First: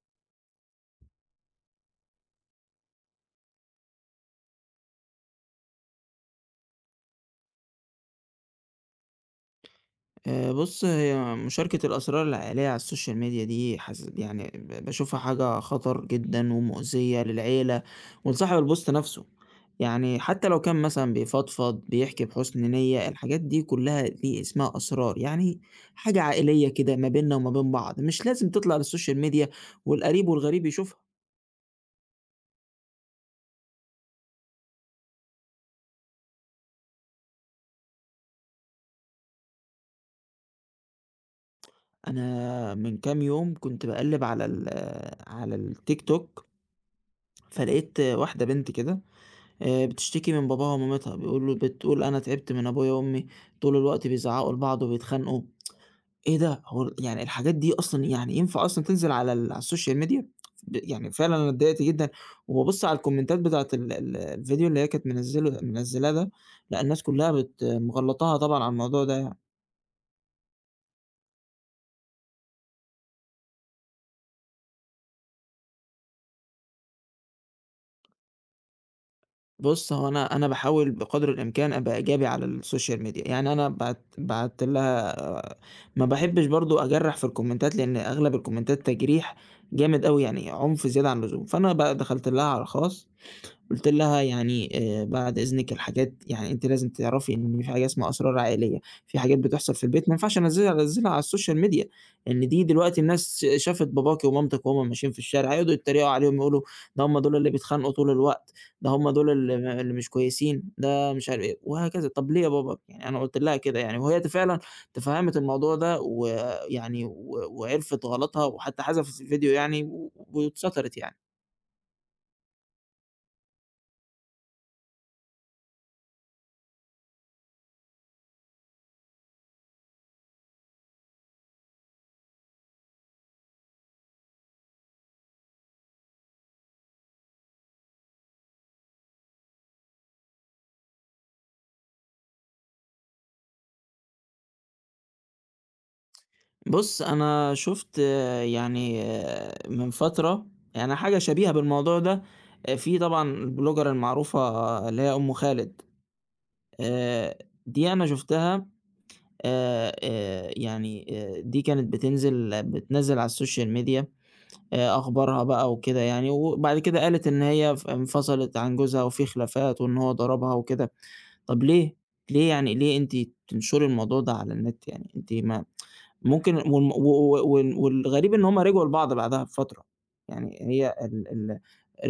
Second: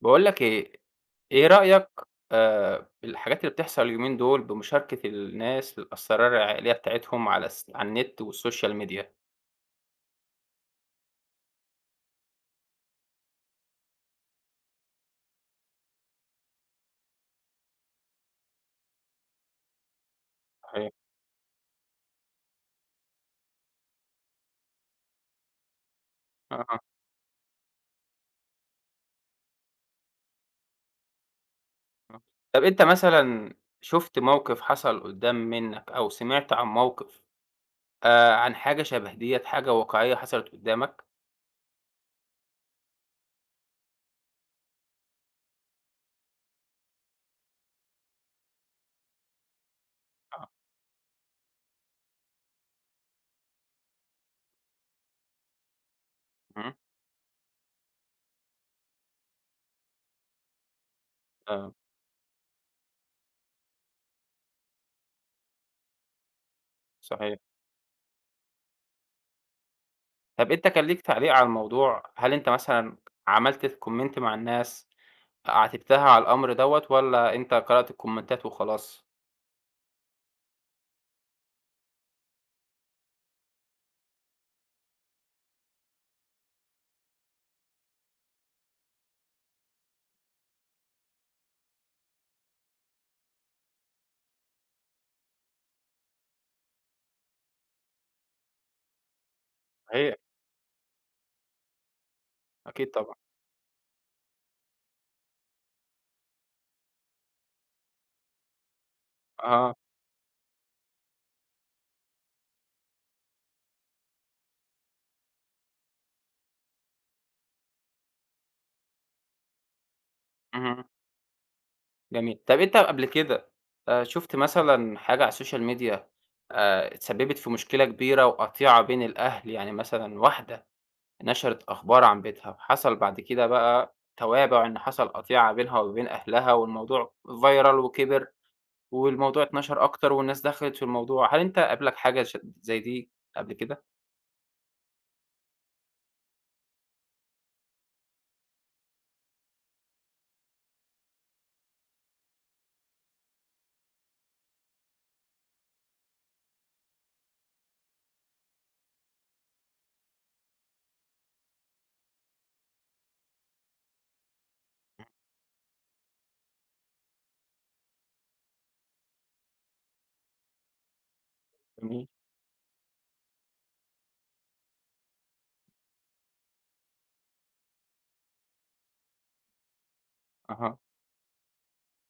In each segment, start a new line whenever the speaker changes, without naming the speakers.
باقول لك إيه، إيه رأيك الحاجات اللي بتحصل اليومين دول بمشاركة الناس الأسرار العائلية بتاعتهم على الس على النت والسوشيال ميديا؟
بُص، هي مشاركة الأسرار العائلية على السوشيال ميديا دي حاس يعني باشوفها حاجة خطر جدًا ومؤذية للعيلة ولصاحب البوست نفسه، يعني حتى لو كان
صحيح.
مثلًا بيفضفض، بيحكي بحُسن نية، الحاجات دي كلّها دي اسمها أسرار، يعني حاجة
آه،
عائلية
آه.
كده ما بيننا وما بين بعض، مش لازم تطلع للسوشيال ميديا والقريب والغريب يشوفها.
آه. طب أنت مثلًا شُفت موقف حصل قدّام منّك أو سمعت عن موقف عن حاجة شبه ديّة، حاجة واقعية حصلت قدّامك؟
أنا من كام يوم كنت باقلِّب على على التيك توك، فلقيت واحدة بنت كده بتشتكي من
آه،
باباها ومامتها، بيقول له بتقول أنا تعبت من أبويا وأمي طول الوقت بيزعّقوا لبعض وبيتخانقوا، إيه ده!
اهم،
هو يعني الحاجات دي أصلًا يعني ينفع أصلًا تنزل على على السوشيال ميديا؟ يعني فعلًا أنا
آه،
اتضايقت جدًا، وبابُص على الكومنتات بتاعة ال ال الفيديو اللي هي كانت منزّلاه ده، لأ الناس كلها
صحيح.
مغلّطاها طبعًا على الموضوع ده يعني.
طب أنت كان ليك تعليق على الموضوع، هل أنت مثلًا عملت comment مع الناس، عاتبتها على الأمر دوّة والّا أنت قرأت الكومنتات وخلاص؟
بُص، هو أنا باحاول بقدر الإمكان أبقى إيجابي على السوشيال ميديا، يعني أنا بعت لها آه، ما باحبش برضه أجرّح في الكومنتات، لإن أغلب الكومنتات تجريح جامد أوي، يعني عنف زيادة عن اللزوم، فأنا بقى دخلت لها على الخاص قُلت لها: "يعني بعد إذنِك الحاجات يعني أنتِ لازم تعرفي إن في حاجة اسمها أسرار عائلية، في حاجات بتحصل في البيت ما
صحيح.
ينفعش أنزّلها على السوشيال ميديا، لإن دي
أكيد
دلوقتي
طبعًا.
الناس شافت باباكِ ومامتِك وهُم ماشيين في الشارع، هيقعدوا يتريقوا عليهم يقولوا ده هُم دول اللي بيتخانقوا طول الوقت، ده هُم دول اللي م
آه.
اللي مش كويسين، ده مش عارف إيه." وهكذا. "طب ليه يا بابا؟" يعني أنا قُلت لها كده يعني، وهي فعلًا تفهّمِت الموضوع ده ويعني و وعرفِت غلطها وحتى حذفِت الفيديو يعني و
اهم.
واتسترت يعني.
جميل. طب أنت قبل كده شُفت مثلًا حاجة على السوشيال ميديا اتسبّبت في مشكلة كبيرة وقطيعة بين الأهل؟ يعني مثلًا واحدة نشرت أخبار عن بيتها وحصل بعد كده بقى توابع إن حصل قطيعة بينها وبين أهلها والموضوع viral وكِبِر والموضوع اتنشر أكتر والناس دخلت في الموضوع. هل أنت قابلك حاجة زي دي قبل كده؟
بُص، أنا شُفت آه، يعني من فترة يعني حاجة شبيهة بالموضوع ده، في طبعًا البلوجر المعروفة اللي هي أم خالد، آآ دي أنا شُفتها آآ آآ يعني دي كانت بتنزّل على الSocial media أخبارها بقى وكده يعني، وبعد كده قالت إن هي انفصلت عن جوزها وفي خلافات وإن هو ضربها وكده، طب ليه؟
جميل.
ليه أنتِ تنشري الموضوع ده على النت يعني؟ أنتِ ما ممكن والم و و وال والغريب إن هُم رجعوا لبعض بعدها بفترة، يعني
أها.
هي ال ال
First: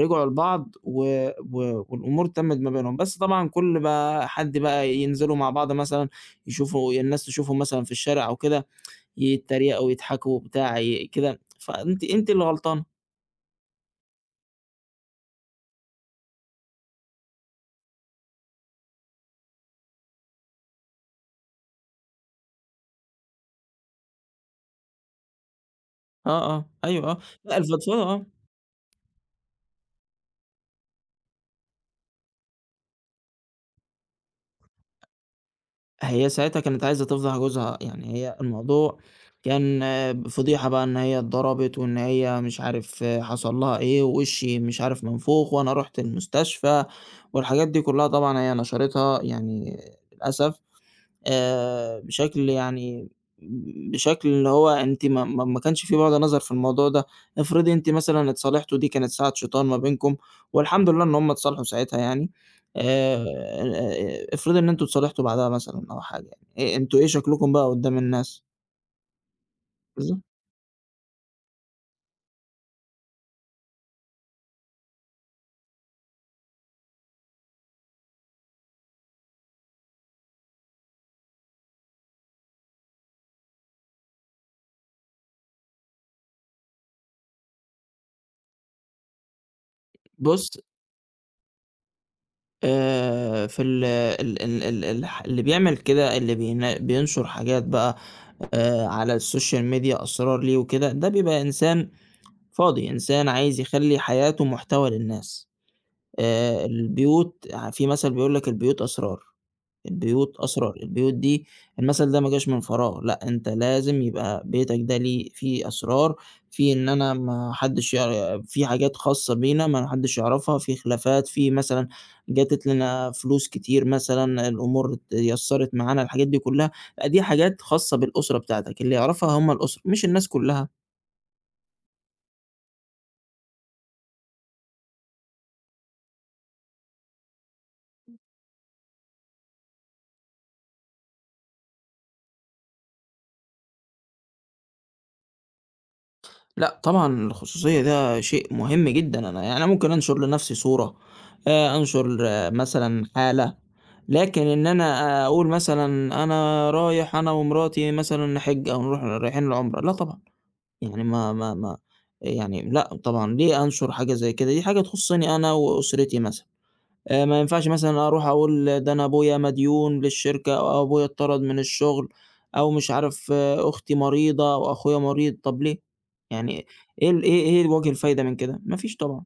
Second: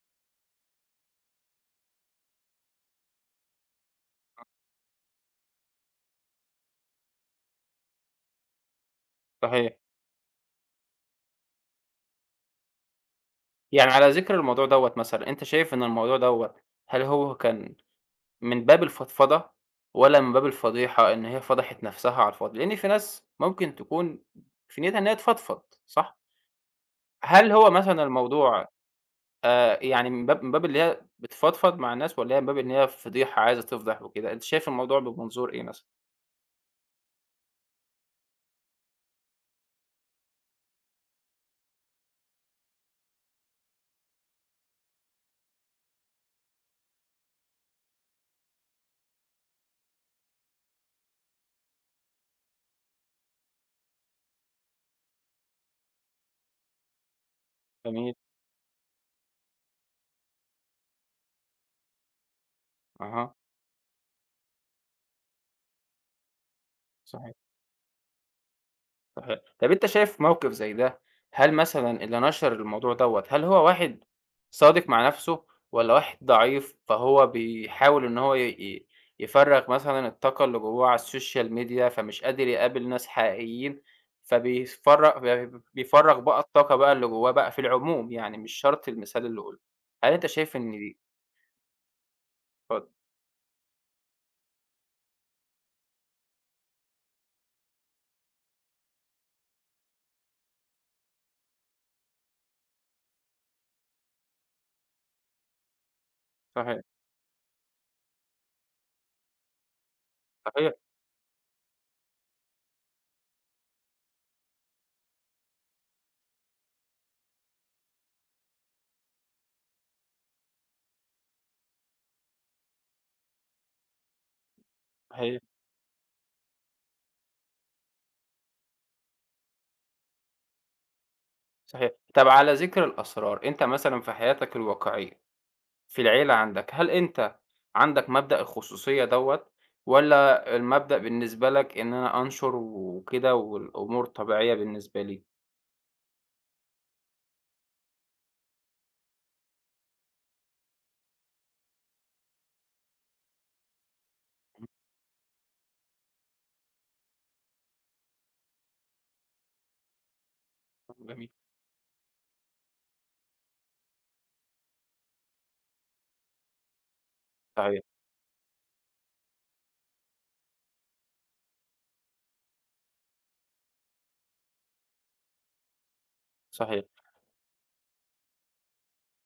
رجعوا لبعض و و والأمور تمِّت ما بينهم، بس طبعًا كل ما حد بقى ينزلوا مع بعض مثلًا يشوفوا الناس تشوفهم مثلًا في الشارع أو كده،
صحيح.
يتريقوا، يضحكوا، بتاع كده، فأنتِ اللي غلطانة.
يعني على ذِكر الموضوع دوّة مثلًا، أنت شايف إن الموضوع دوّة هل هو كان من باب الفضفضة ولا من باب الفضيحة إن هي فضحت نَفْسها على الفاضي، لإن في ناس ممكن تكون في نيّتها إن هي تفضفض صح؟
آه، آه، أيوه، آه،
هل
لأ
هو
الفضفضة
مثلًا
آه.
الموضوع يعني من باب اللي هي بتفضفض مع الناس والّا هي من باب إن هي فضيحة عايزة تفضح وكده، أنت شايف الموضوع بمنظور إيه مثلًا؟
هي ساعتها كانت عايزة تفضح جوزها، يعني هي الموضوع كان فضيحة بقى إن هي اتضربت وإن هي مش عارف حصل لها إيه، ووشي مش عارف منفوخ وأنا رُحت المستشفى، والحاجات دي كلّها طبعًا هي نشرتها يعني للأسف. بشكل بشكل اللي هو أنتِ ما كانش في بُعد نظر في الموضوع ده، افرضي أنتِ
جميل،
مثلًا اتصالحتوا دي كانت ساعة شيطان ما بينكم، والحمد لله إن هُم اتصالحوا ساعتها يعني،
أها،
افرضي إن أنتم اتصالحتوا بعدها مثلًا أو حاجة يعني، أنتم إيه
صحيح.
شكلكم بقى قدّام الناس؟
صحيح. طب أنت شايف
بالضبط.
موقف زي ده، هل مثلًا اللي نشر الموضوع دوّة، هل هو واحد صادق مع نفسه والّا واحد ضعيف، فهو بيحاول إن هو ي ي يفرّغ مثلًا الطاقة اللي جوّاه على السوشيال ميديا، فمش قادر يقابل ناس حقيقيين، فبيفرّغ ب بيفرّغ بقى الطاقة بقى اللي جوّاه بقى في العموم يعني مش شرط المثال اللي قُلته، هل أنت
بُص،
شايف إن دي اتفضل.
في ال ال ال ال الح اللي بيعمل كده، اللي بينشر حاجات بقى على السوشيال ميديا أسرار ليه وكده، ده بيبقى إنسان فاضي، إنسان عايز يخلّي حياته محتوى للناس.
صحيح،
البيوت ع في مثل بيقول لك: "البيوت أسرار، البيوت
صحيح،
أسرار." البيوت دي المثل ده ما جاش من فراغ، لأ أنت لازم يبقى بيتك ده ليه فيه أسرار، فيه إن أنا ما حدّش فيه حاجات خاصة بينا ما حدّش يعرفها، فيه خلافات، فيه مثلًا جَتت لنا فلوس كتير مثلًا، الأمور
صحيح،
اتيسّرت معانا، الحاجات دي كُلّها، لأ دي حاجات خاصة بالأسرة بتاعتك، اللي يعرفها هم الأسرة، مش الناس كُلّها.
صحيح. طب على ذكر الأسرار، أنت مثلًا في حياتك الواقعية في العيلة عندك، هل أنت عندك مبدأ الخصوصية دوّة، والّا المبدأ بالنسبة لك إن أنا أنشر وكده والأمور طبيعية بالنسبة لي؟
لأ طبعًا الخصوصية ده شيء مهم جدًا، أنا يعني أنا ممكن أنشر لنفسي صورة، أنشر مثلًا حالة، لكن إن أنا أقول مثلًا أنا رايح أنا ومراتي مثلًا نحِج أو نروح رايحين العُمرة، لأ طبعًا، يعني
جميل.
ما ما ما يعني لأ طبعًا ليه أنشر حاجة زي كده؟ دي حاجة تخصّني أنا وأسرتي مثلًا. ما ينفعش
صحيح،
مثلًا أروح أقول ده أنا أبويا مديون للشركة أو أبويا اتطرد من الشغل أو مش عارف أختي مريضة أو أخويا مريض، طب ليه؟ يعني
صحيح.
إيه ال إيه إيه وجه الفايدة من كده؟ ما فيش طبعًا.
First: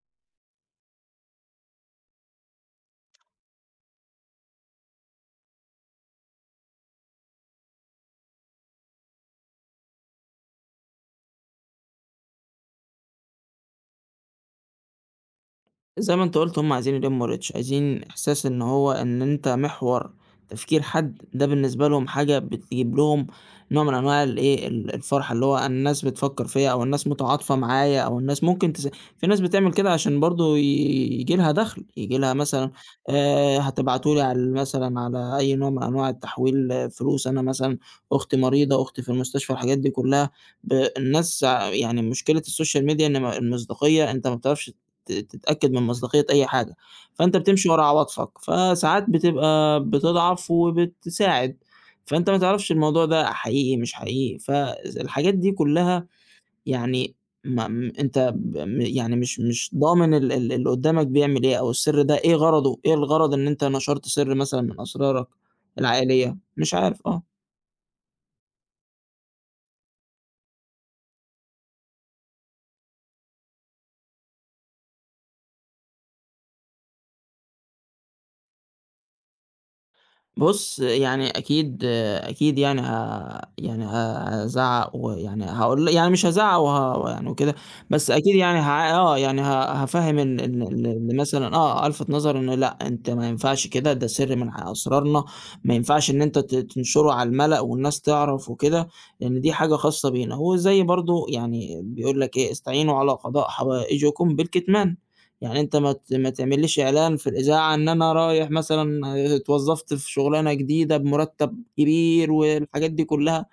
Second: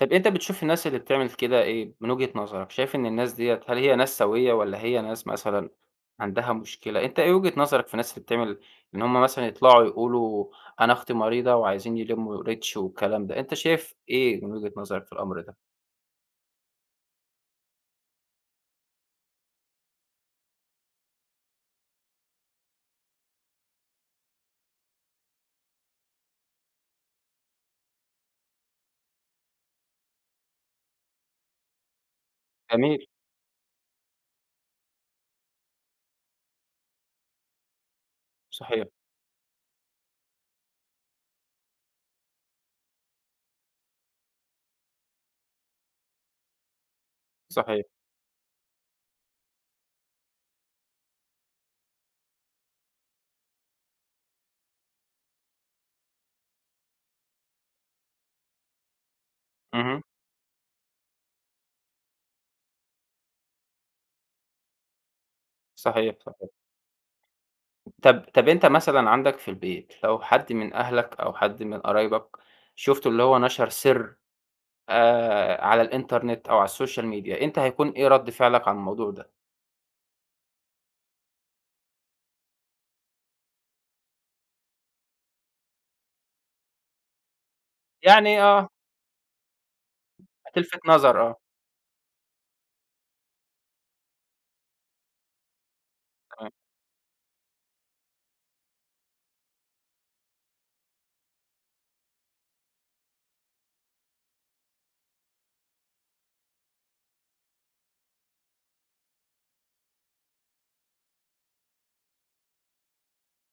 طب أنت بتشوف الناس اللي بتعمل كده إيه من وجهة نظرك؟ شايف إن الناس ديّة هل هي ناس سوية والّا هي ناس مثلًا عندها مشكلة؟ أنت إيه وجهة نظرك في الناس اللي بتعمل إن هم مثلًا يطلعوا يقولوا أنا أختي مريضة وعايزين يلموا ريتش والكلام ده، أنت شايف إيه من وجهة نظرك في الأمر ده؟
زي ما أنت قُلت هُم عايزين يلمّوا reach عايزين إحساس إن هو إن أنت محور تفكير حد، ده بالنسبة لهم حاجة بتجيب لهم نوع من أنواع الإيه، الفرحة، اللي هو الناس بتفكّر فيّا أو الناس متعاطفة معايا أو الناس ممكن في ناس بتعمل كده عشان برضه ييجي لها دَخْل، ييجي لها مثلًا
جميل،
هتبعتوا لي على مثلًا على أي نوع من أنواع التحويل فلوس، أنا مثلًا أختي مريضة،
صحيح،
أختي في المستشفى، الحاجات دي كُلّها يعني مشكلة السوشيال ميديا إن المصداقية أنت ما بتعرفش تتأكد من مصداقية أي حاجة، فأنت بتمشي ورا
صحيح.
عواطفك، فساعات بتبقى بتضعف وبتساعد، فأنت ما تعرفش الموضوع ده حقيقي مش حقيقي، فالحاجات دي كلّها يعني ما م أنت ب م يعني مش
اهم.
ضامن ال ال اللي قدّامك بيعمل إيه، أو السر ده إيه غرضه، إيه الغرض إن أنت نشرت سر مثلًا من أسرارك
صحيح،
العائلية،
صحيح.
مش عارف، آه.
طب أنت مثلًا عندك في البيت لو حد من أهلك أو حد من قرايبك شُفته اللي هو نشر سِر على الإنترنت أو على السوشيال ميديا، أنت هيكون إيه رَد فعلك عن الموضوع ده؟
بُص، يعني أكيد يعني ه يعني ه هازعّق ويعني هاقول يعني مش هازعّق يعني وكده، بس أكيد
يعني
يعني
آه،
ه آه، يعني ه هافهِّم ال ال
هتلفت
ال اللي
نظر آه،
مثلًا ألفِت نظره إنه لأ، أنت ما ينفعش كده، ده سِر من أسرارنا، ما ينفعش إن أنت
تمام.
تنشره على المَلأ والناس تعرف وكده، لإن دي حاجة خاصة بينا، وزي برضه يعني بيقول لك إيه، "استعينوا على قضاء حوائجكم بالكتمان." يعني أنت ما تعملّيش إعلان في الإذاعة إن أنا رايح مثلًا اتوظّفت في شُغلانة جديدة بمُرتّب كبير والحاجات دي كُلّها،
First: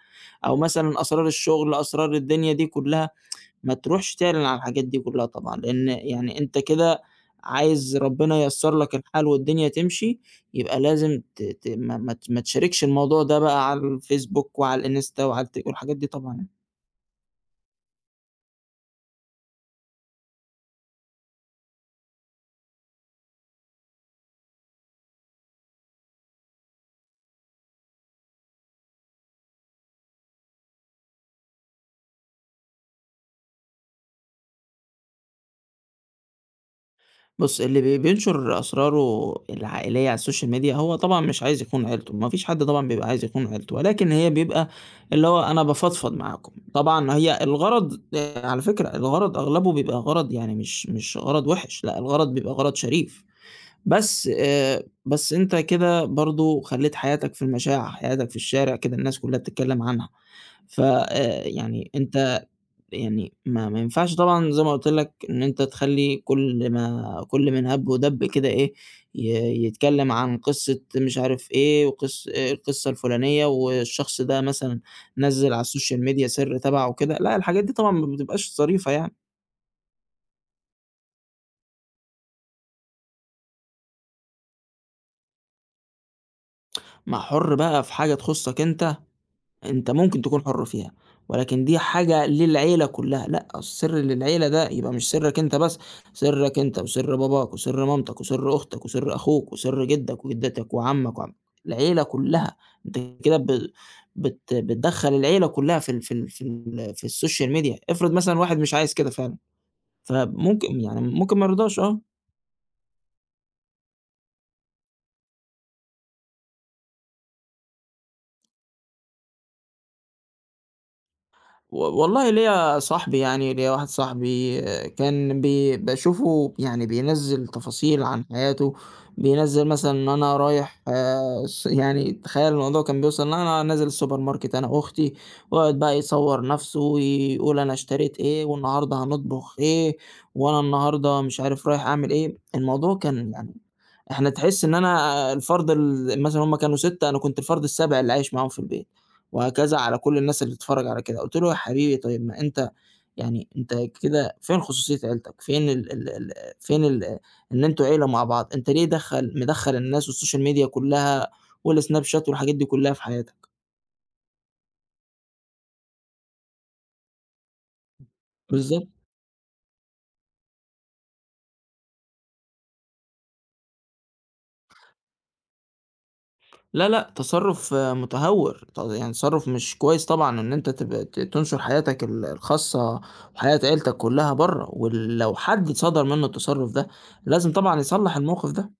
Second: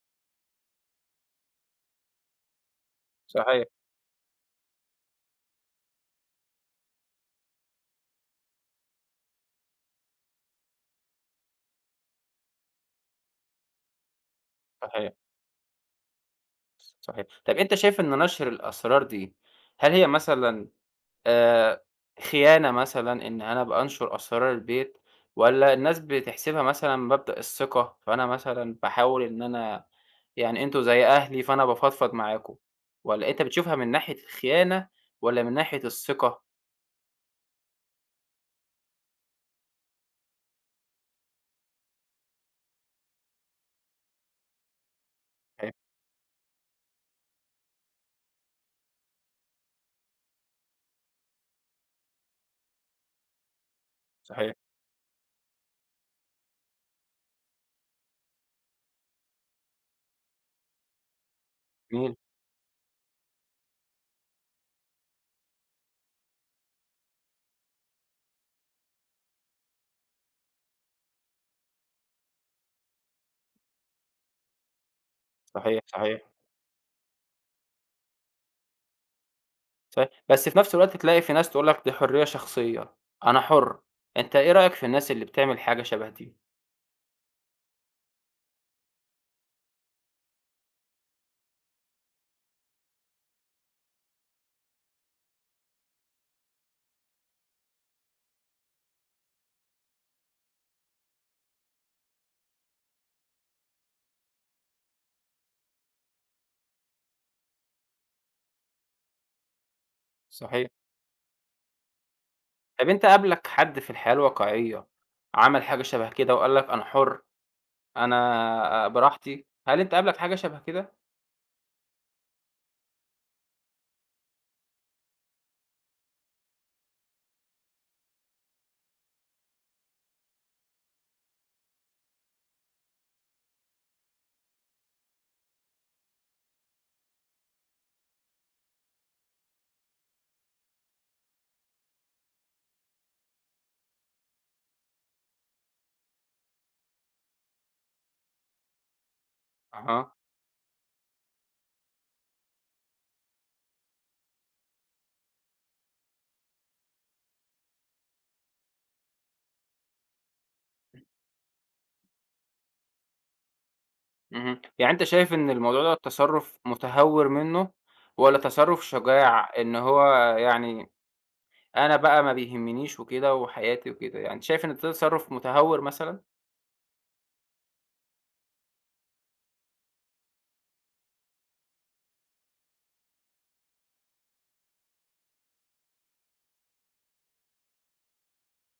أو مثلًا أسرار الشُغل، أسرار الدنيا دي كُلّها،
صحيح،
ما تروحش تعلن عن الحاجات دي كُلّها طبعًا، لإن يعني أنت كده عايز ربنا ييسّر لك الحال والدنيا تمشي، يبقى لازم ت ت ما ما ت ما تشاركش الموضوع ده بقى على الفيسبوك وعلى
صحيح،
الإنستا وعلى الت والحاجات دي طبعًا.
صحيح. طب أنت شايف إن نشر الأسرار دي، هل هي مثلًا آآ خيانة مثلًا إن أنا أبقى أنشر أسرار البيت، والّا الناس بتحسبها مثلًا مبدأ الثقة، فأنا مثلًا باحاول إن أنا يعني أنتم زي أهلي فأنا بافضفض معاكم، والّا أنت بتشوفها من ناحية الخيانة والّا من ناحية الثقة؟
بُص، اللي بينشر أسراره العائلية على السوشيال ميديا هو طبعًا مش عايز يخون عيلته، ما فيش حد طبعًا بيبقى عايز يخون عيلته، ولكن هي بيبقى اللي هو أنا
صحيح،
بافضفض معاكم، طبعًا هي الغرض على فكرة الغرض أغلبه بيبقى غرض يعني مش غرض وِحِش، لأ الغرض بيبقى غرض شريف، بس
صحيح،
آآ بس أنت كده برضه خلّيت حياتك في المشاع، حياتك في الشارع كده الناس كلّها بتتكلّم عنها، ف يعني
جميل،
أنت يعني ما ما ينفعش طبعًا زي ما قُلت لك إن أنت تخلّي كل ما كل من هَب ودَب كده إيه، يتكلّم عن قصة مش عارف إيه، وقص القصة الفُلانية والشخص ده مثلًا نزّل على
صحيح،
السوشيال
صحيح.
ميديا سِر تبَعه وكده، لأ الحاجات دي طبعًا ما بتبقاش ظريفة يعني،
صحيح، بس في نفس الوقت تلاقي في ناس تقول لك دي حرية شخصية، أنا حُر، أنت إيه رأيك في الناس اللي بتعمل حاجة شبه دي؟
ما حُر بقى في حاجة تخُصّك أنت أنت ممكن تكون حُر فيها، ولكن دي حاجة للعيلة كلّها، لأ السر للعيلة ده يبقى مش سرّك أنت بس، سرّك أنت وسر باباك وسر مامتك وسر أختك وسر أخوك وسر جدك وجدتك وعمّك وعم العيلة كلّها، أنت كده ب بت بتدخّل العيلة كلّها في السوشيال ميديا، افرض مثلًا واحد مش عايز كده فعلًا،
صحيح.
فممكن يعني ممكن ما يرضاش آه.
طب أنت قابلك حد في الحياة الواقعية عمل حاجة شبه كده وقال لك أنا حُر؟ أنا براحتي. هل أنت قابلك حاجة شبه كده؟
والله ليّا صاحبي يعني، ليّا واحد صاحبي آه، كان باشوفه يعني بينزّل تفاصيل عن حياته، بينزّل مثلًا إن أنا رايح يعني تخيّل الموضوع كان بيوصل إن أنا نازل السوبر ماركت أنا وأختي، ويقعد بقى يصوّر نَفْسه ويقول أنا اشتريت إيه والنهارده هنطبخ إيه، وأنا النهارده مش عارف رايح أعمل إيه، الموضوع كان يعني إحنا تحس إن أنا الفرد مثلًا هُم كانوا 6 أنا كنت الفرد السابع اللي عايش معاهم في البيت، وهكذا على
أها،
كل الناس اللي بتتفرّج على كده، قُلت له: "يا حبيبي طيب ما أنت يعني أنت كده فين خصوصية عيلتك، فين ال ال ال فين ال إن أنتم عيلة مع بعض، أنت ليه مدخّل الناس والسوشيال ميديا كلّها والسناب شات والحاجات دي كلّها في حياتك؟"
اهم. يعني أنت شايف إن الموضوع ده تصرُّف متهور منّه والّا تصرُّف
بالضبط.
شجاع إن هو يعني أنا بقى ما بيهمنيش وكده وحياتي وكده، يعني شايف إن ده تصرُّف متهور مثلًا؟
لا لأ، تصرُّف متهوّر، يعني تصرُّف مش كويس طبعًا إن أنت تبقى تنشُر حياتك الخاصة وحياة عيلتك كلّها برّه، ولو حد صدر منّه التصرُّف ده، لازم طبعًا يصلّح الموقف ده.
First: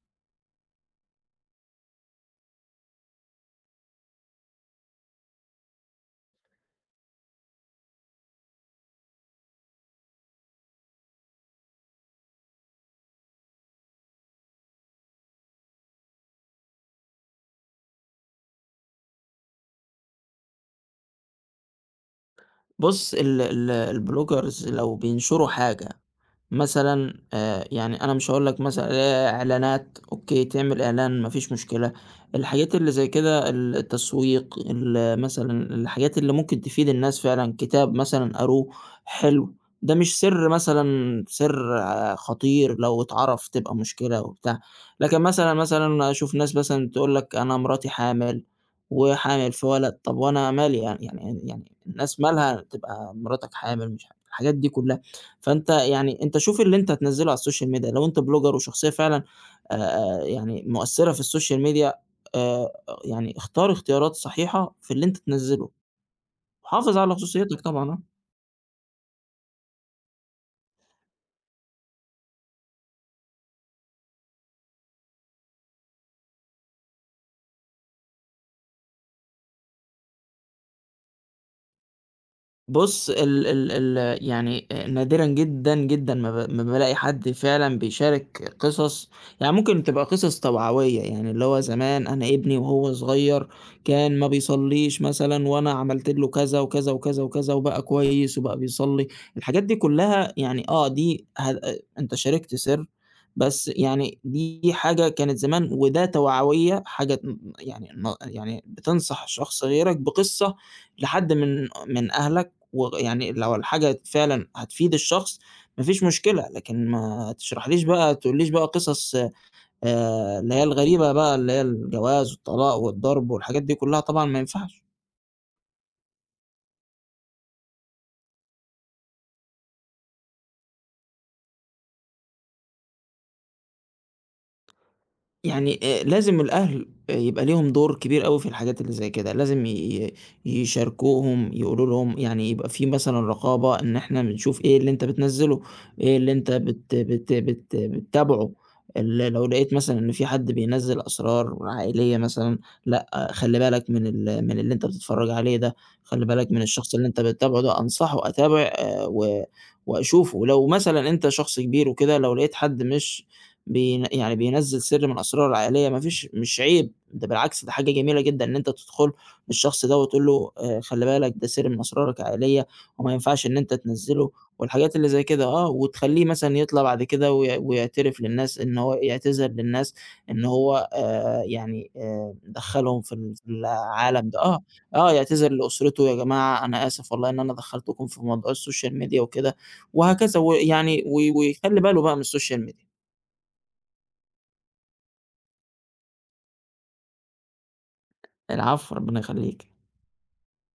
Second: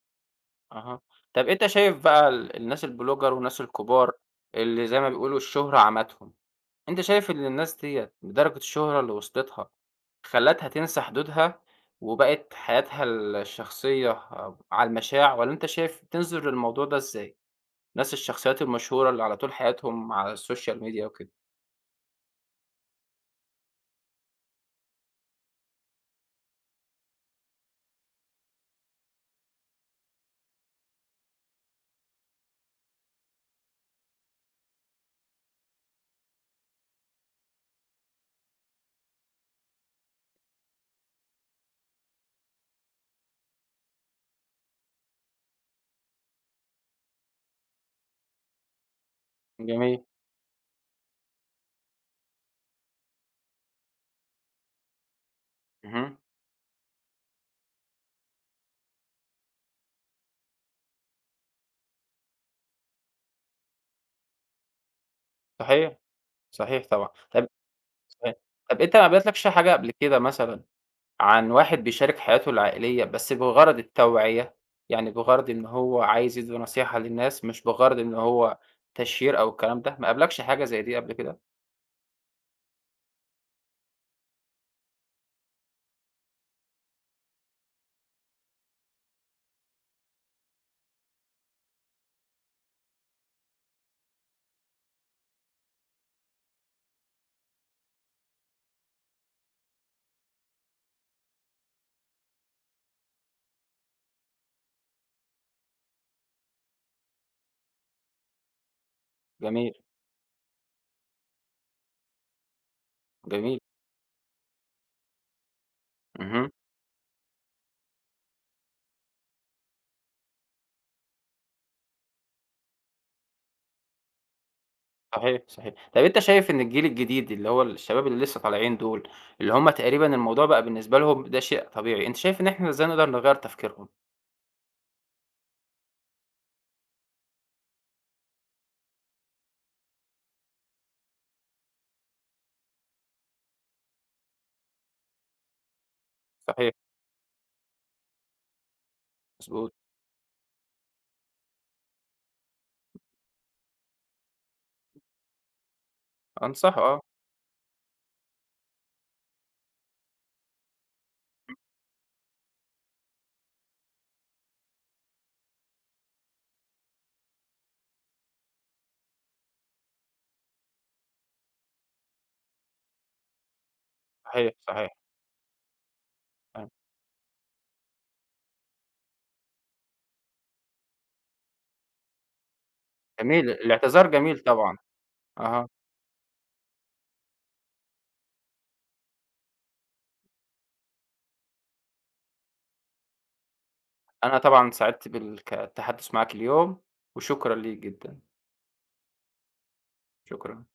أها. طَب أنت شايف بقى الناس الblogger والناس الكبار اللي زي ما بيقولوا الشهرة عمتهم أنت شايف إن الناس ديّة بدرجة الشهرة اللي وصلت لها، خلّتها تنسى حدودها، وبقت حياتها الشخصية على المشاع، والّا أنت شايف تنظر للموضوع ده إزاي؟ الناس الشخصيات المشهورة اللي على طول حياتهم على السوشيال ميديا وكده.
بُص ال ال البلوجرز لو بينشروا حاجة مثلًا يعني أنا مش هاقول لك مثلًا إعلانات أوكي، تعمل إعلان ما فيش مشكلة، الحاجات اللي زي كده التسويق مثلًا الحاجات اللي ممكن تفيد الناس فعلًا، كتاب مثلًا قارُوه حلو، ده مش سِر مثلًا سِر خطير لو اتعرف تبقى مشكلة وبتاع، لكن مثلًا، مثلًا أشوف ناس مثلًا تقول لك أنا مراتي حامل وحامل في
جميل،
ولد، طَب وأنا مالي يعني يعني يعني الناس مالها تبقى مراتك حامل مش ح الحاجات دي كلها. فأنت
اهم،
يعني أنت شوف اللي أنت هتنزّله على السوشيال ميديا، لو أنت بلوجر وشخصية فعلًا يعني مؤثّرة في السوشيال ميديا، آآ يعني اختار اختيارات صحيحة في اللي أنت تنزّله،
صحيح، صحيح
وحافظ
طبعًا.
على
طب
خصوصيتك طبعًا، آه.
صحيح، طب أنت ما قابلتكش حاجة قبل كده مثلًا عن واحد بيشارك حياته العائلية بس بغرض التوعية، يعني بغرض إن هو عايز يدّي نصيحة للناس، مش بغرض إن هو تشهير أو الكلام ده، ما قابلكش حاجة زي دي قبل كده؟
بُص ال ال ال يعني نادرًا جدًا، جدًا ما بالاقي حد فعلًا بيشارك قصص يعني ممكن تبقى قصص توعوية، يعني اللي هو زمان أنا ابني وهو صغير كان ما بيصلّيش مثلًا وأنا عملت له كذا، وكذا، وكذا، وكذا وبقى كويس وبقى بيصلّي، الحاجات دي كلّها يعني آه دي ه أنت شاركت سِر، بس يعني دي حاجة كانت زمان وده توعوية حاجة م يعني ن يعني بتنصح شخص
جميل،
غيرك بقصة لحد من أهلك ويعني لو
جميل.
الحاجة فعلًا هتفيد الشخص ما فيش مشكلة،
اهم،
لكن ما تشرحليش بقى تقوليش بقى قصص اللي هي الغريبة بقى اللي هي الجواز والطلاق والضرب والحاجات دي كلها طبعًا ما ينفعش.
صحيح، صحيح. طب أنت شايف إن الجيل الجديد اللي هو الشباب اللي لسه طالعين دول، اللي هم تقريبًا الموضوع بقى بالنسبة لهم ده شيء طبيعي، أنت شايف إن إحنا إزاي نقدر نغيّر تفكيرهم؟
يعني لازم الأهل آه، يبقى ليهم دور كبير أوي في الحاجات اللي زي كده، لازم يشاركوهم، يقولوا لهم يعني يبقى في مثلًا رقابة إن إحنا بنشوف إيه اللي أنت بتنزّله، إيه اللي أنت
صحيح،
بت بت بت بتتابعه، لو لقيت
مضبوط.
مثلًا إن في حد بينزّل أسرار عائلية مثلًا، لأ خلِّ بالك من اللي أنت بتتفرّج عليه ده، خلِّ بالك من
أنصحه
الشخص
آه،
اللي أنت بتتابعه ده، أنصحه أتابع و وأشوفه، ولو مثلًا أنت شخص كبير وكده لو لقيت حد مش بينزّل سِر من أسرار العائلية، ما فيش مش عيب، ده بالعكس ده حاجة جميلة جدًا إن أنت تدخل للشخص ده وتقول له خلّي بالك ده سِر من أسرارك العائلية وما ينفعش إن أنت تنزّله
صحيح، صحيح.
والحاجات اللي زي كده آه، وتخلّيه مثلًا
آه،
يطلع بعد كده ويعترف للناس إن هو يعتذر للناس إن هو دخّلهم في
جميل، الاعتذار
العالم ده
جميل
آه،
طبعًا.
آه، يعتذر
أها.
لأسرته "يا جماعة أنا آسف والله إن أنا دخّلتكم في موضوع السوشيال ميديا وكده." وهكذا، ويعني ويخلّي باله بقى من السوشيال ميديا.
أنا طبعًا سعدت بالك التحدُّث معاكِ اليوم، وشكرًا ليك جدًا،
العفو، ربنا يخلّيكِ.
شكرًا.